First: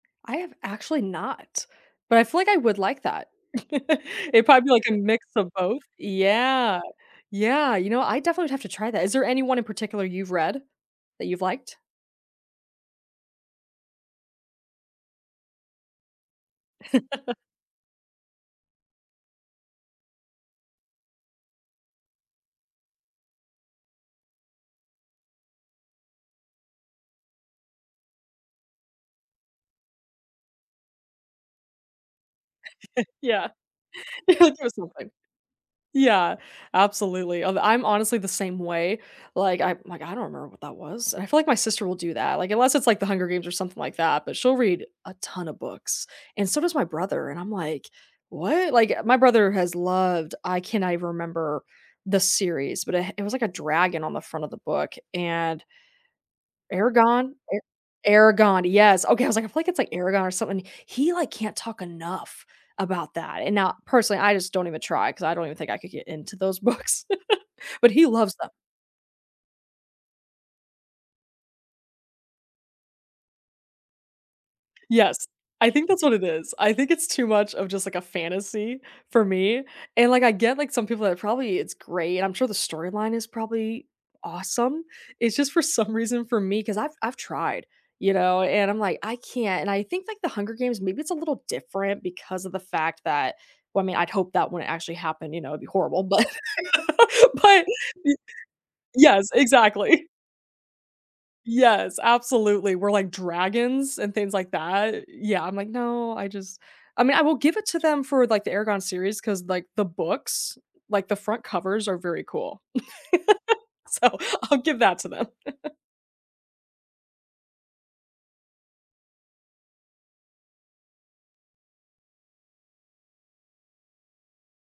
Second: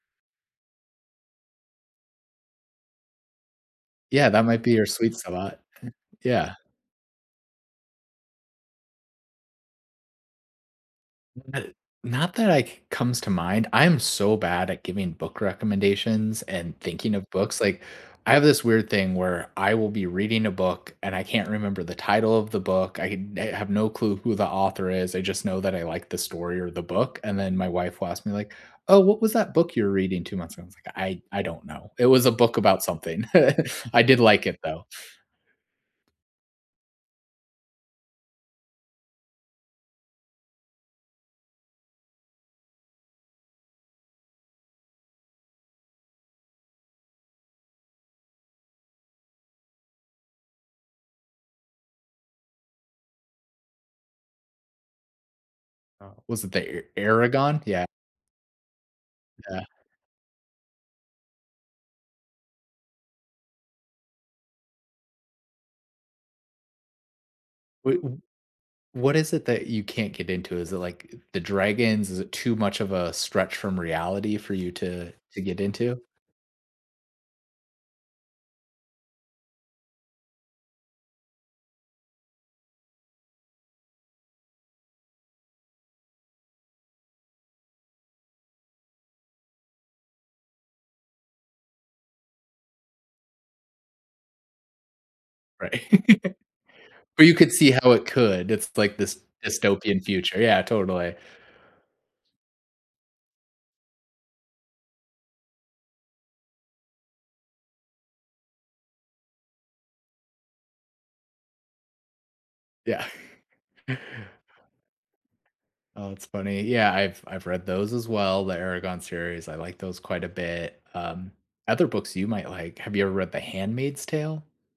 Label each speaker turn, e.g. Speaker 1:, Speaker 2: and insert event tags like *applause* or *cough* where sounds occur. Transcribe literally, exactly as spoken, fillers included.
Speaker 1: I have actually not, but I feel like I would like that. *laughs*
Speaker 2: Yeah, that
Speaker 1: It'd
Speaker 2: might
Speaker 1: probably be,
Speaker 2: be
Speaker 1: like,
Speaker 2: your
Speaker 1: a
Speaker 2: sweet
Speaker 1: mix of
Speaker 2: spot.
Speaker 1: both.
Speaker 2: *chuckles* Yeah.
Speaker 1: Yeah. Yeah. You know, I definitely would have to try that. Is there anyone in particular you've read that you've
Speaker 2: Not
Speaker 1: liked?
Speaker 2: not that, like, comes to mind I'm so bad at giving book recommendations and thinking of
Speaker 1: *laughs*
Speaker 2: books, like, I have this weird thing where I will be reading a book and I can't remember the title of the book. I I eh, have no clue who the author is I just know that I like the story or the book, and then my wife will ask me, like, "Oh, what was that book you're reading two months ago?" I was like, "I I don't know. It was a book about
Speaker 1: *chuckles*
Speaker 2: something.
Speaker 1: Yeah.
Speaker 2: *chuckles* I did like
Speaker 1: *chuckles*
Speaker 2: it,
Speaker 1: You're
Speaker 2: though."
Speaker 1: so funny. Yeah, absolutely, I'm I'm honestly the same way. Like I like I don't remember what that was I feel like my sister will do that. Like, unless it's, like, The Hunger Games or something like that, but she'll read a ton of books and so does my brother, and I'm, like, "What?" Like, my brother has loved I cannot even remember the series, but, eh, it was, like, a dragon on the front of the book and
Speaker 2: Oh, was it the E
Speaker 1: Eragon E
Speaker 2: Eragon? Yeah.
Speaker 1: Eragon, yes, okay, I was, like, I feel,
Speaker 2: Yeah.
Speaker 1: like it's, like, Eragon or something. He, like, can't talk enough about that, and now personally I just don't even try 'cause I don't even think I could get into those books, *chuckles* but
Speaker 2: Wa
Speaker 1: he
Speaker 2: u
Speaker 1: loves them.
Speaker 2: what is it that you can't get into? Is it, like, I the dragons? Is it too much of a stretch from reality for you to
Speaker 1: Yes,
Speaker 2: to get
Speaker 1: I think
Speaker 2: into?
Speaker 1: that's what it is. I think it's too much of just, like, a fantasy for me, and, like, I get, like, some people are probably, "It's great," I'm sure the storyline is probably awesome. It's just for some reason for me cause I've I've tried, you know, and I'm like, "I can't," and I think, like, The Hunger Games, maybe it's a little different because of the fact that well, I mean, I'd hope that wouldn't actually happen, you know, it'd be horrible
Speaker 2: Right.
Speaker 1: but
Speaker 2: But you could
Speaker 1: but
Speaker 2: see how it
Speaker 1: y
Speaker 2: could, it's, like, this
Speaker 1: yes,
Speaker 2: dystopian
Speaker 1: exactly.
Speaker 2: future, yeah, totally.
Speaker 1: Yes, absolutely, where, like, dragons and things, like, that yeah, I'm, like, "No, I just" I mean, I will give it to them for, like, the Eragon series 'cause, like, the books, like, the front covers are very cool.
Speaker 2: Yeah.
Speaker 1: *laughs* So I'll give that to them. *chuckles*
Speaker 2: Oh, it's funny. Yeah, I've I've read those as well, the Eragon series, I like those quite a bit, um, other books you might like, have you ever read The Handmaid's Tale?